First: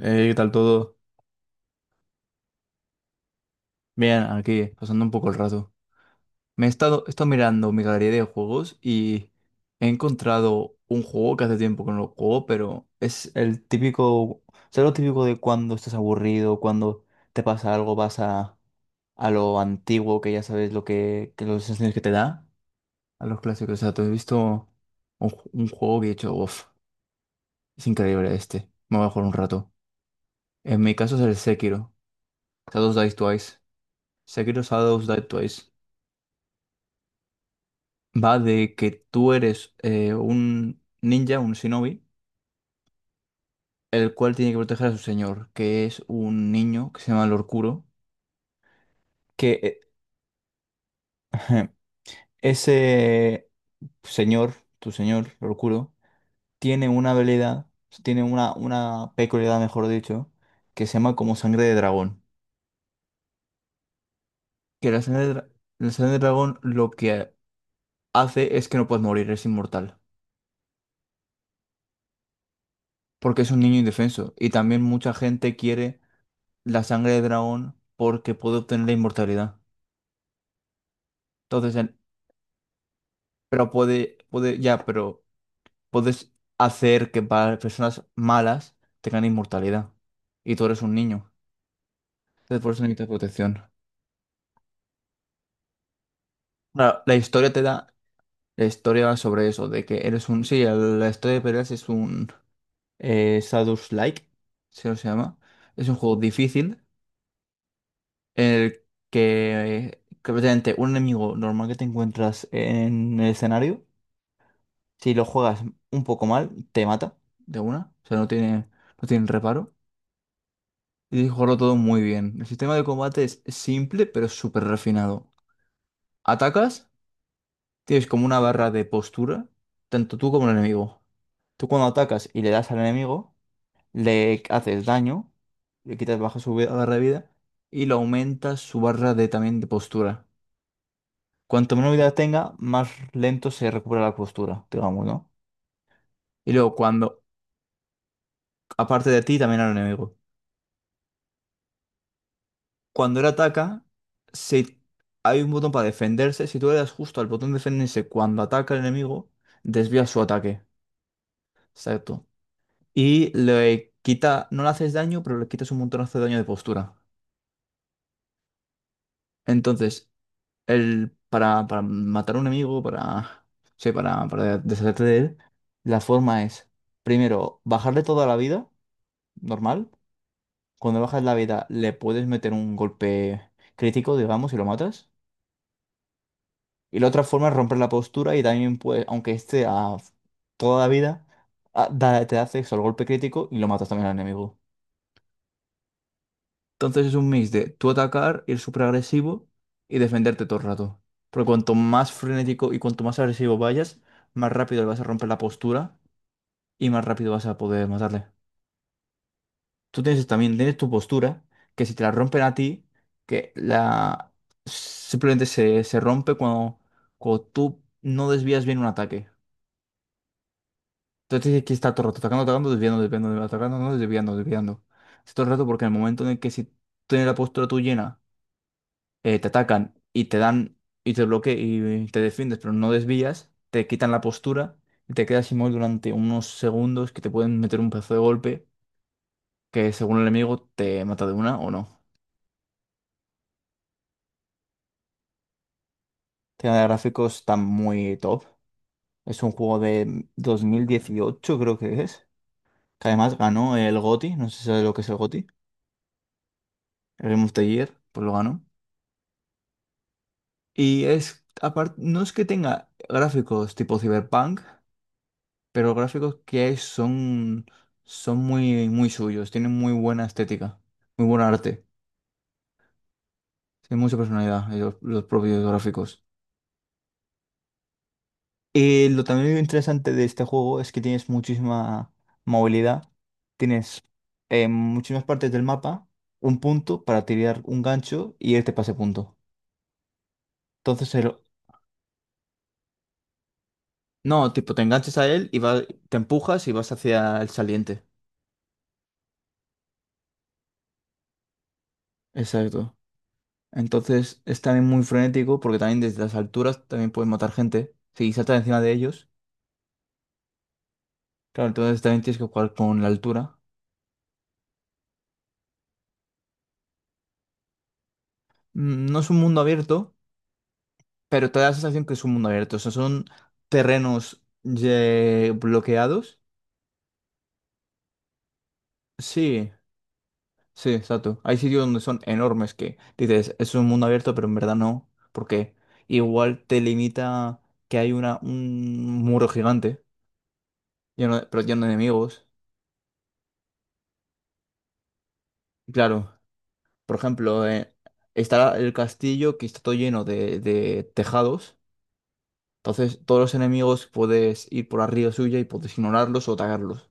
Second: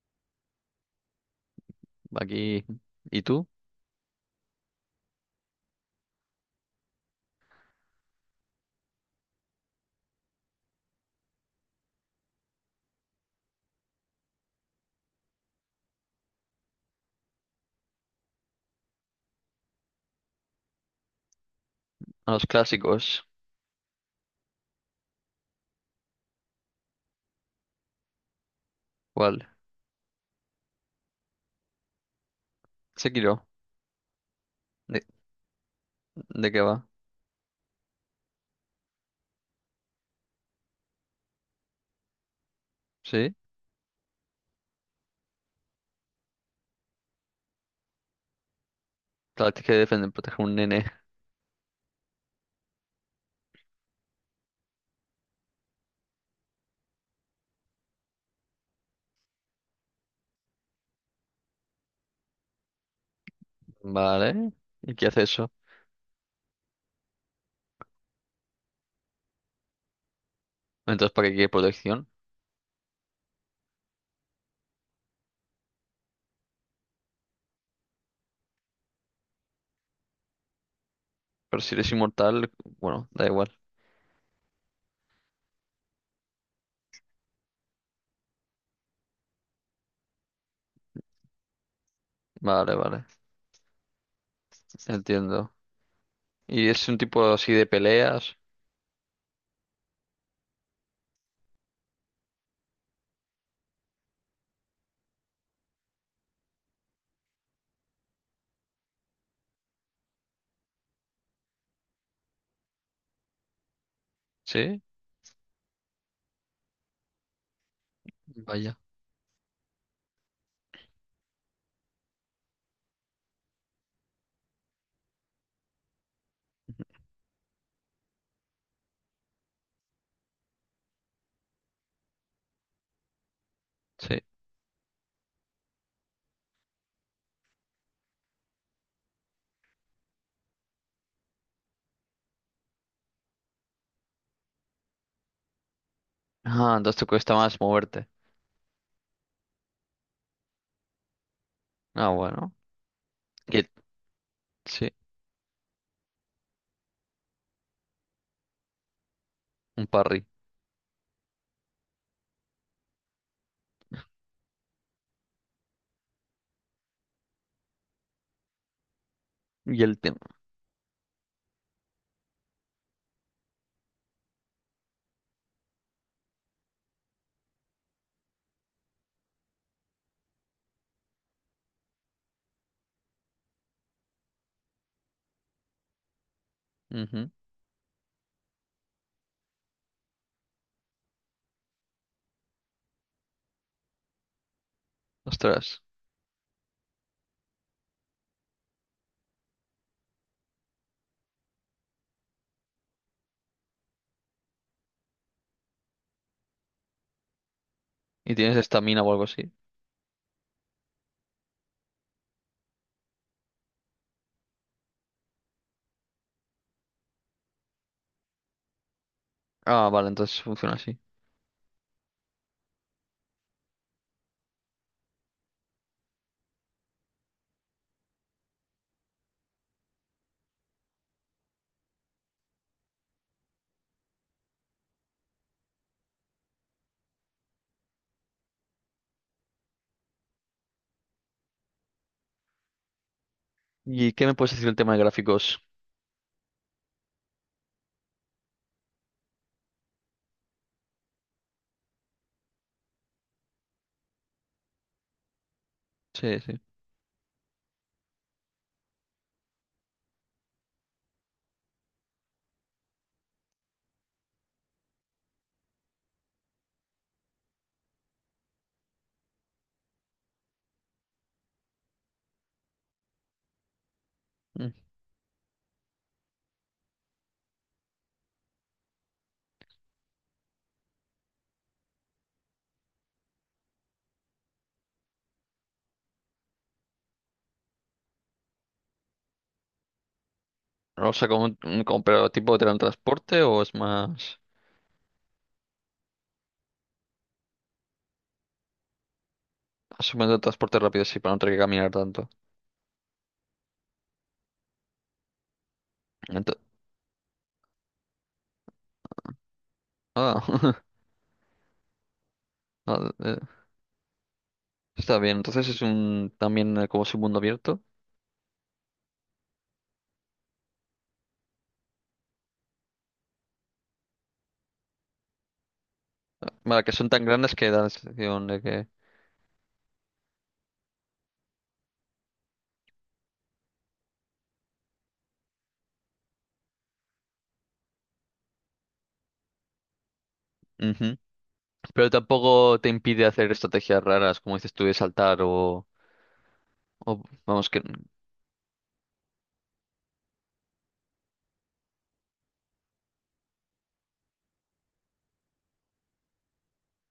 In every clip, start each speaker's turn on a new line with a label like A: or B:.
A: ¿Qué tal todo?
B: Aquí. ¿Y tú?
A: Bien, aquí, pasando un poco el rato. He estado mirando mi galería de juegos y he encontrado un juego que hace tiempo que no lo juego, pero es el típico. ¿Sabes lo típico de cuando estás aburrido, cuando te pasa algo, vas a lo antiguo, que ya sabes lo que los sensaciones que te
B: A
A: da,
B: los
A: a
B: clásicos.
A: los clásicos? O sea, te he visto un, ju- un juego que he dicho, uff, es increíble este, me voy a jugar un
B: ¿Cuál?
A: rato. En mi caso es el Sekiro, Shadows Die
B: Sekiro.
A: Twice. Sekiro Shadows
B: ¿De,
A: Die Twice.
B: de qué va?
A: Va de que tú eres un ninja, un shinobi,
B: ¿Sí?
A: el cual tiene que proteger a su señor, que es un niño que se llama Lord Kuro,
B: Claro, tienes que
A: que
B: defender, proteger a un nene.
A: eh, ese señor, tu señor, Lord Kuro, tiene una habilidad, tiene una peculiaridad, mejor dicho, que se llama como sangre de dragón.
B: Vale.
A: Que
B: ¿Y
A: la
B: qué
A: sangre
B: hace
A: de, dra-
B: eso?
A: la sangre de dragón lo que hace es que no puedes morir, es inmortal,
B: Entonces, ¿para qué quiere protección?
A: porque es un niño indefenso, y también mucha gente quiere la sangre de dragón porque puede obtener la inmortalidad.
B: Pero si
A: Entonces,
B: eres
A: en-
B: inmortal, bueno, da igual.
A: pero puede, ya, pero puedes hacer que para personas malas tengan inmortalidad. Y tú eres un niño. Entonces, por
B: Vale,
A: eso
B: vale.
A: necesitas protección.
B: Entiendo. ¿Y es un
A: Claro, la
B: tipo
A: historia
B: así
A: te
B: de
A: da
B: peleas?
A: la historia sobre eso, de que eres un. Sí, el- la historia de peleas es un eh, Like, se lo se llama. Es un juego difícil en el que prácticamente un enemigo normal que te encuentras en el escenario.
B: ¿Sí?
A: Si lo juegas un poco mal, te mata de una. O sea, no tiene,
B: Vaya.
A: no tiene reparo. Y tienes que jugarlo todo muy bien. El sistema de combate es simple, pero súper refinado. Atacas, tienes como una barra de postura, tanto tú como el enemigo. Tú cuando atacas y le das al enemigo,
B: Sí.
A: le haces daño, le quitas baja su vida- barra de vida y le aumentas su barra de también de postura. Cuanto menos vida tenga, más lento se recupera la postura, digamos, ¿no? Y luego
B: Ah, entonces te
A: cuando,
B: cuesta más moverte.
A: aparte de ti, también al enemigo.
B: Ah, bueno.
A: Cuando él
B: Y el-
A: ataca, si
B: Sí,
A: hay un botón para defenderse, si tú le das justo al botón de defenderse cuando ataca el enemigo,
B: un
A: desvía su
B: parry.
A: ataque. Exacto. Y le quita, no le haces daño, pero le quitas un montonazo de daño de postura.
B: Y el
A: Entonces,
B: tema.
A: el, para matar a un enemigo, para, sí, para deshacerte de él, la forma es, primero, bajarle toda la vida, normal. Cuando bajas la vida, le puedes meter un golpe crítico, digamos, y lo matas. Y la otra
B: Ujú.
A: forma es romper la postura y también, pues, aunque esté a toda la vida, a- da- te hace eso, el golpe crítico y lo matas también al enemigo.
B: Ostras.
A: Entonces es un mix de tú atacar, ir súper agresivo y defenderte todo el rato. Porque cuanto más frenético y cuanto más agresivo vayas, más rápido le vas a romper la postura y más rápido vas a poder matarle.
B: ¿Y tienes estamina o algo así?
A: Tú tienes también, tienes tu postura, que si te la rompen a ti, que la simplemente se, se rompe cuando, cuando tú no desvías bien un ataque.
B: Ah, vale, entonces funciona así.
A: Entonces aquí está todo el rato atacando, atacando, desviando, desviando, atacando, no, desviando, desviando. Es todo el rato porque en el momento en el que si tienes la postura tú llena, te atacan y te dan y te bloquean y te defiendes, pero no desvías, te quitan la postura y te quedas inmóvil durante unos segundos que te pueden meter un pedazo de golpe que según el enemigo te mata de una o no.
B: ¿Y qué me puedes decir del tema de gráficos?
A: Tema de gráficos está muy top. Es un juego de 2018 creo que es. Que además ganó el GOTY, no sé si sabes lo que es el GOTY.
B: Sí, sí.
A: El Game of the Year, pues lo ganó. Y es, aparte, no es que tenga gráficos tipo Cyberpunk, pero los gráficos que hay son, son muy, muy suyos, tienen muy buena estética, muy buen arte, tienen mucha personalidad
B: Mm.
A: los propios gráficos. Y lo también interesante de este juego es que tienes muchísima movilidad, tienes muchísimas partes del mapa, un punto para tirar un gancho y irte pase punto.
B: O
A: Entonces,
B: sea,
A: el-
B: pero tipo de transporte o es más
A: no, tipo, te enganchas a él y va- te empujas y vas hacia el saliente.
B: asumiendo transporte rápido, sí, para no tener que caminar tanto.
A: Exacto. Entonces es también muy frenético porque también desde las
B: Ento-
A: alturas también puedes matar gente. Si saltas encima de ellos,
B: ah,
A: claro, entonces también tienes que jugar con la
B: ah, eh,
A: altura.
B: está bien. Entonces es un también como su mundo abierto.
A: Mm, no es un mundo abierto, pero te da la sensación que es un mundo abierto. O sea, son terrenos ye- bloqueados.
B: Vale, que son tan grandes que da la sensación de que
A: Sí, sí, exacto. Hay sitios donde son enormes que dices, es un mundo abierto, pero en verdad no, porque igual te limita que hay una, un muro gigante
B: Ujú.
A: lleno de- pero lleno de
B: Pero
A: enemigos.
B: tampoco te impide hacer estrategias raras, como dices tú, de saltar
A: Claro. Por
B: o-
A: ejemplo,
B: vamos que
A: está el castillo que está todo lleno de tejados. Entonces, todos los enemigos puedes ir por arriba suya y puedes ignorarlos o atacarlos.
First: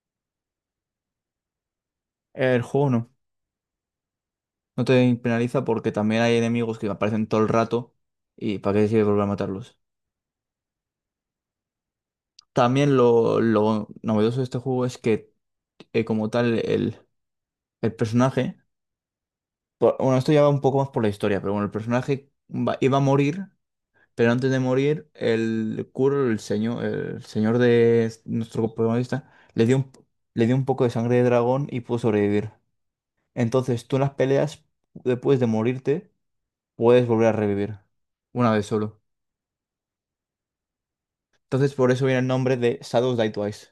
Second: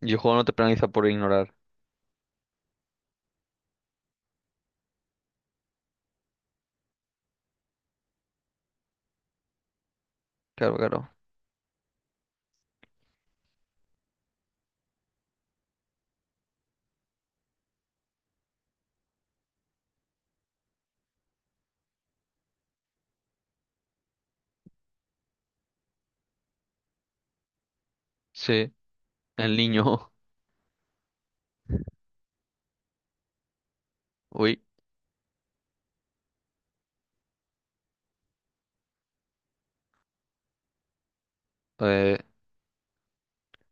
B: y el juego no te penaliza por ignorar.
A: El juego no. No te penaliza porque también hay enemigos que aparecen todo el rato y para qué te sirve volver a matarlos.
B: Claro, claro.
A: También lo novedoso de este juego es que, como tal, el personaje. Por- bueno, esto ya va un poco más por la historia, pero bueno, el personaje va- iba a morir. Pero antes de morir, el Kuro, el señor de s- nuestro
B: Sí,
A: protagonista,
B: el
A: le dio un, p-
B: niño.
A: le dio un poco de sangre de dragón y pudo sobrevivir. Entonces, tú en las
B: Uy.
A: peleas, después de morirte, puedes volver a revivir. Una vez solo. Entonces, por eso viene
B: Eh,
A: el nombre de Shadows Die Twice.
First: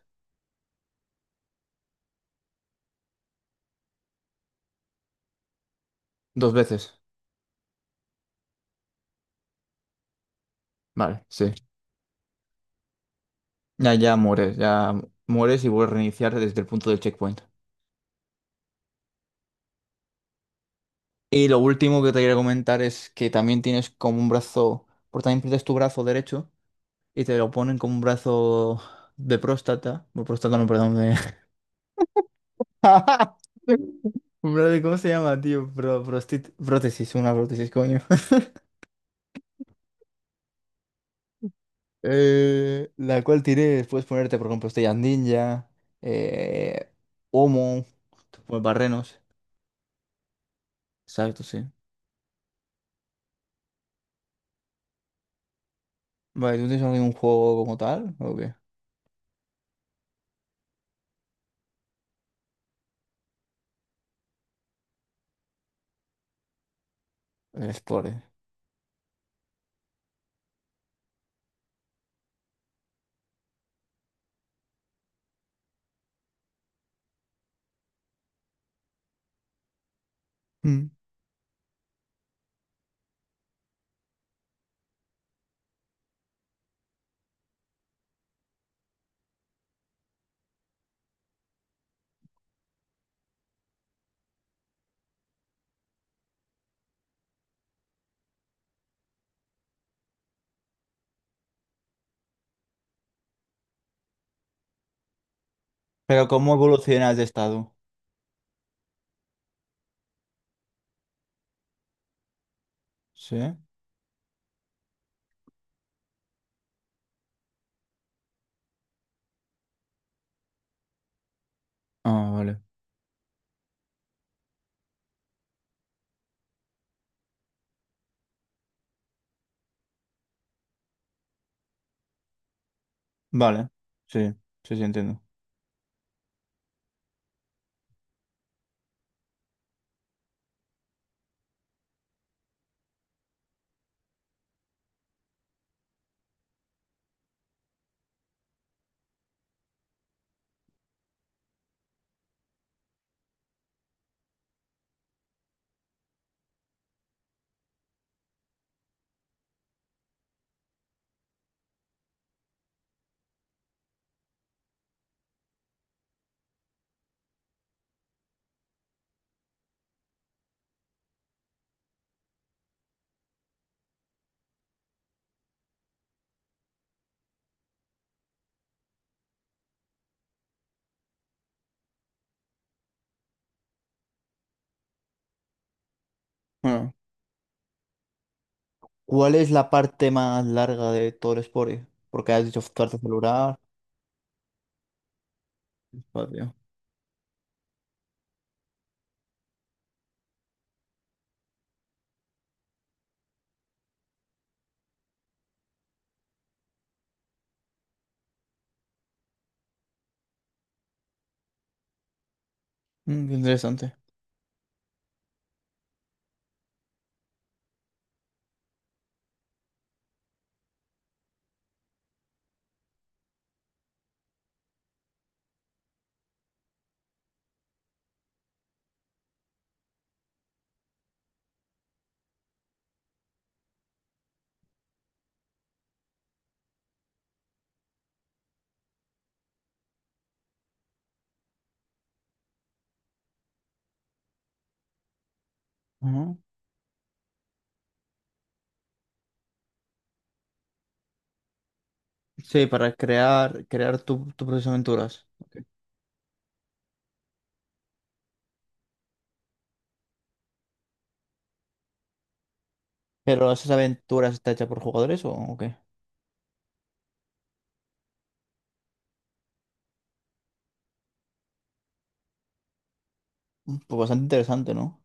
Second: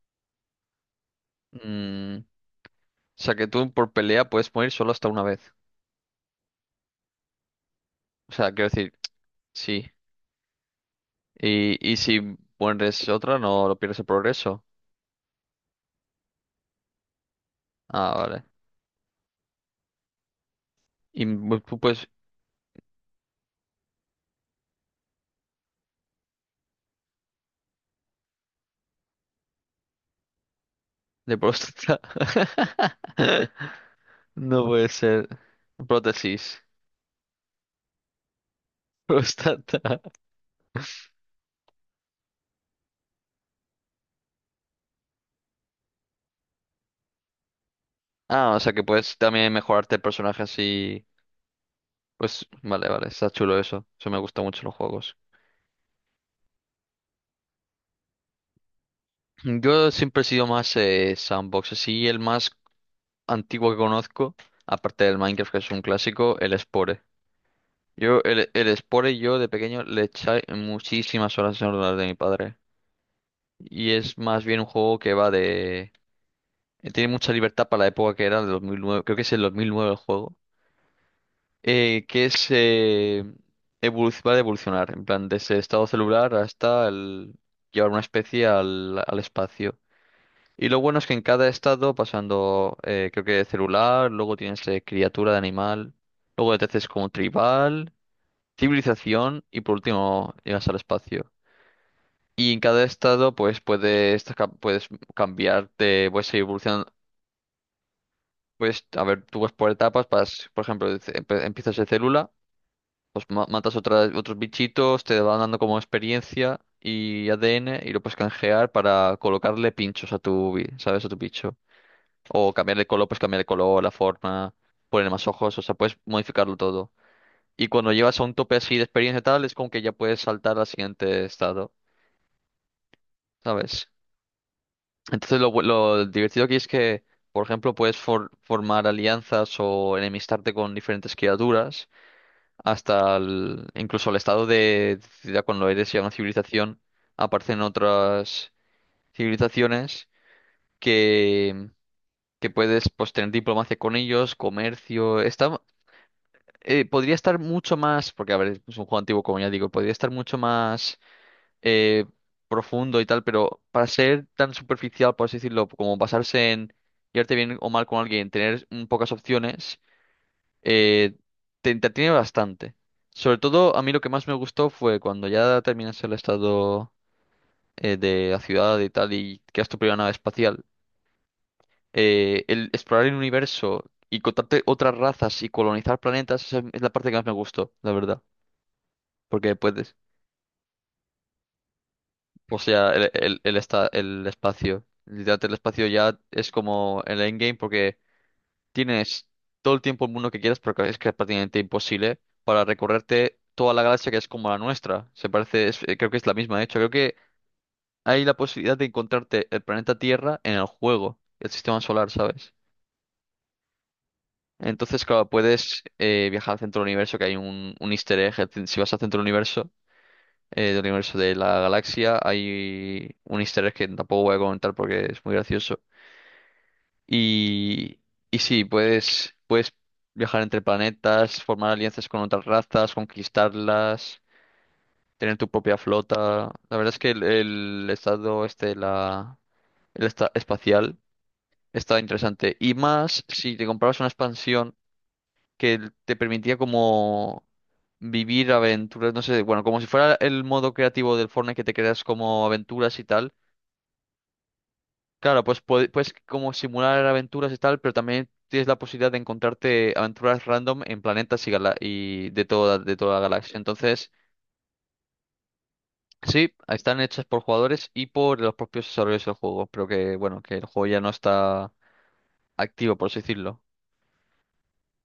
B: O sea, que tú por pelea puedes morir solo hasta una vez.
A: Dos veces.
B: O sea, quiero decir, sí.
A: Vale, sí.
B: Y si mueres otra, no lo
A: Ya,
B: pierdes el progreso.
A: ya mueres y vuelves a reiniciar desde el punto del checkpoint.
B: Ah, vale.
A: Y lo
B: Tú
A: último
B: puedes...
A: que te quiero comentar es que también tienes como un brazo, porque también pierdes tu brazo derecho y te lo ponen con un brazo de próstata, o próstata no, perdón, de...
B: De próstata.
A: un
B: No
A: brazo de-
B: puede
A: ¿Cómo se
B: ser.
A: llama, tío? Pro- prostit-
B: Prótesis.
A: prótesis, una prótesis, coño.
B: Próstata.
A: La cual tiré, puedes ponerte, por ejemplo, estrellas ninja, eh, Homo, te
B: Ah, o
A: pones
B: sea que puedes
A: barrenos.
B: también mejorarte el personaje así.
A: Exacto, sí.
B: Pues vale, vale, está chulo eso. Eso me gusta mucho en los juegos.
A: Vale, ¿tú tienes algún juego como tal? ¿O qué?
B: Yo siempre he sido más sandbox. Así el más antiguo que conozco, aparte del Minecraft, que es un clásico, el Spore.
A: El Spore.
B: Yo, el Spore, yo de pequeño le eché muchísimas horas en el ordenador de mi padre. Y es más bien un juego que va de... Tiene mucha libertad para la época que era, el 2009, creo que es el 2009 el juego.
A: Mm.
B: eh, que es... eh, Va de evolucionar, en plan, desde estado celular hasta llevar una especie al espacio. Y lo bueno es que en cada estado, pasando, creo que celular, luego tienes criatura de animal, luego te haces como tribal, civilización y por último llegas al espacio. Y en cada estado pues puedes cambiarte,
A: Pero
B: puedes ir
A: ¿cómo
B: evolucionando.
A: evolucionas de estado?
B: Pues a ver, tú vas por etapas, vas, por ejemplo, empiezas de célula, pues
A: Sí.
B: ma- matas otras, otros bichitos, te van dando como experiencia y ADN y lo puedes canjear para colocarle pinchos a tu, ¿sabes? A tu bicho.
A: Ah,
B: O
A: vale.
B: cambiarle color, pues cambiarle color, la forma, poner más ojos, o sea, puedes modificarlo todo. Y cuando llevas a un tope así de experiencia y tal, es como que ya puedes saltar al siguiente estado.
A: Vale.
B: ¿Sabes?
A: Sí, sí, sí, entiendo.
B: Entonces lo divertido aquí es que, por ejemplo, puedes formar alianzas o enemistarte con diferentes criaturas, incluso el estado de ciudad cuando eres ya una civilización, aparecen otras civilizaciones que, que puedes pues tener diplomacia con ellos, comercio, está... Podría estar mucho más, porque a ver, es un juego antiguo, como ya digo, podría estar mucho más eh, profundo y tal, pero para ser tan superficial, por así decirlo, como basarse en llevarte bien o mal con alguien, tener pocas opciones, eh, te entretiene bastante. Sobre todo, a mí lo que más me gustó fue cuando ya terminas el estado de la ciudad y tal y creas tu primera nave espacial, el explorar el universo y contarte otras razas y colonizar planetas, esa es la
A: Bueno,
B: parte que más me gustó, la verdad,
A: ¿cuál es
B: porque
A: la
B: puedes.
A: parte más larga de todo el Spore? Porque has
B: O
A: dicho
B: sea,
A: parte celular,
B: el espacio. Literalmente el espacio ya es
A: espacio.
B: como el endgame porque tienes todo el tiempo el mundo que quieras, pero es que es prácticamente imposible para recorrerte toda la galaxia, que es como la nuestra. Se parece, creo que es la misma, de hecho. Creo que hay la posibilidad de encontrarte el planeta Tierra en el juego, el sistema solar, ¿sabes?
A: Mm, qué interesante.
B: Entonces, claro, puedes viajar al centro del universo, que hay un easter egg. Si vas al centro del universo de la galaxia, hay un easter egg que tampoco voy a comentar porque es muy gracioso. Y, y sí, puedes viajar entre planetas, formar alianzas con otras razas, conquistarlas, tener tu propia flota. La verdad es que el estado este, de la, el esta- espacial, está interesante. Y más si te comprabas una expansión que te
A: Ajá.
B: permitía como vivir aventuras, no sé, bueno, como si fuera el modo creativo del Fortnite, que te creas como
A: Sí, para
B: aventuras y tal.
A: crear, crear tu, tu propias aventuras.
B: Claro,
A: Ok.
B: pues puedes como simular aventuras y tal, pero también tienes la posibilidad de encontrarte aventuras random en planetas y de de toda la
A: ¿Pero
B: galaxia.
A: esas
B: Entonces,
A: aventuras están hechas por jugadores o qué?
B: sí, están hechas por jugadores y por los propios desarrolladores del juego, pero que bueno, que el juego ya no está activo, por así decirlo.
A: Mm, pues bastante interesante, ¿no?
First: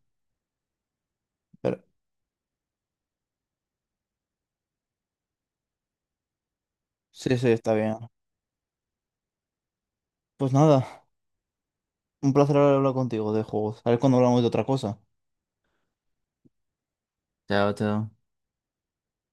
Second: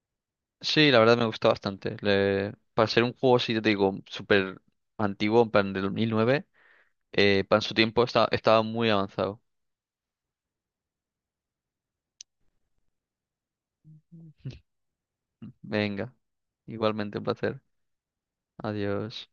B: Sí, la verdad me gusta
A: Pero,
B: bastante. Para ser un juego, sí, te digo, súper antiguo, en plan del 2009,
A: sí, sí,
B: para
A: está
B: su
A: bien.
B: tiempo estaba muy avanzado.
A: Pues nada, un placer hablar contigo de juegos. A ver cuando hablamos de otra cosa.
B: Venga, igualmente un placer.
A: Chao, chao.
B: Adiós.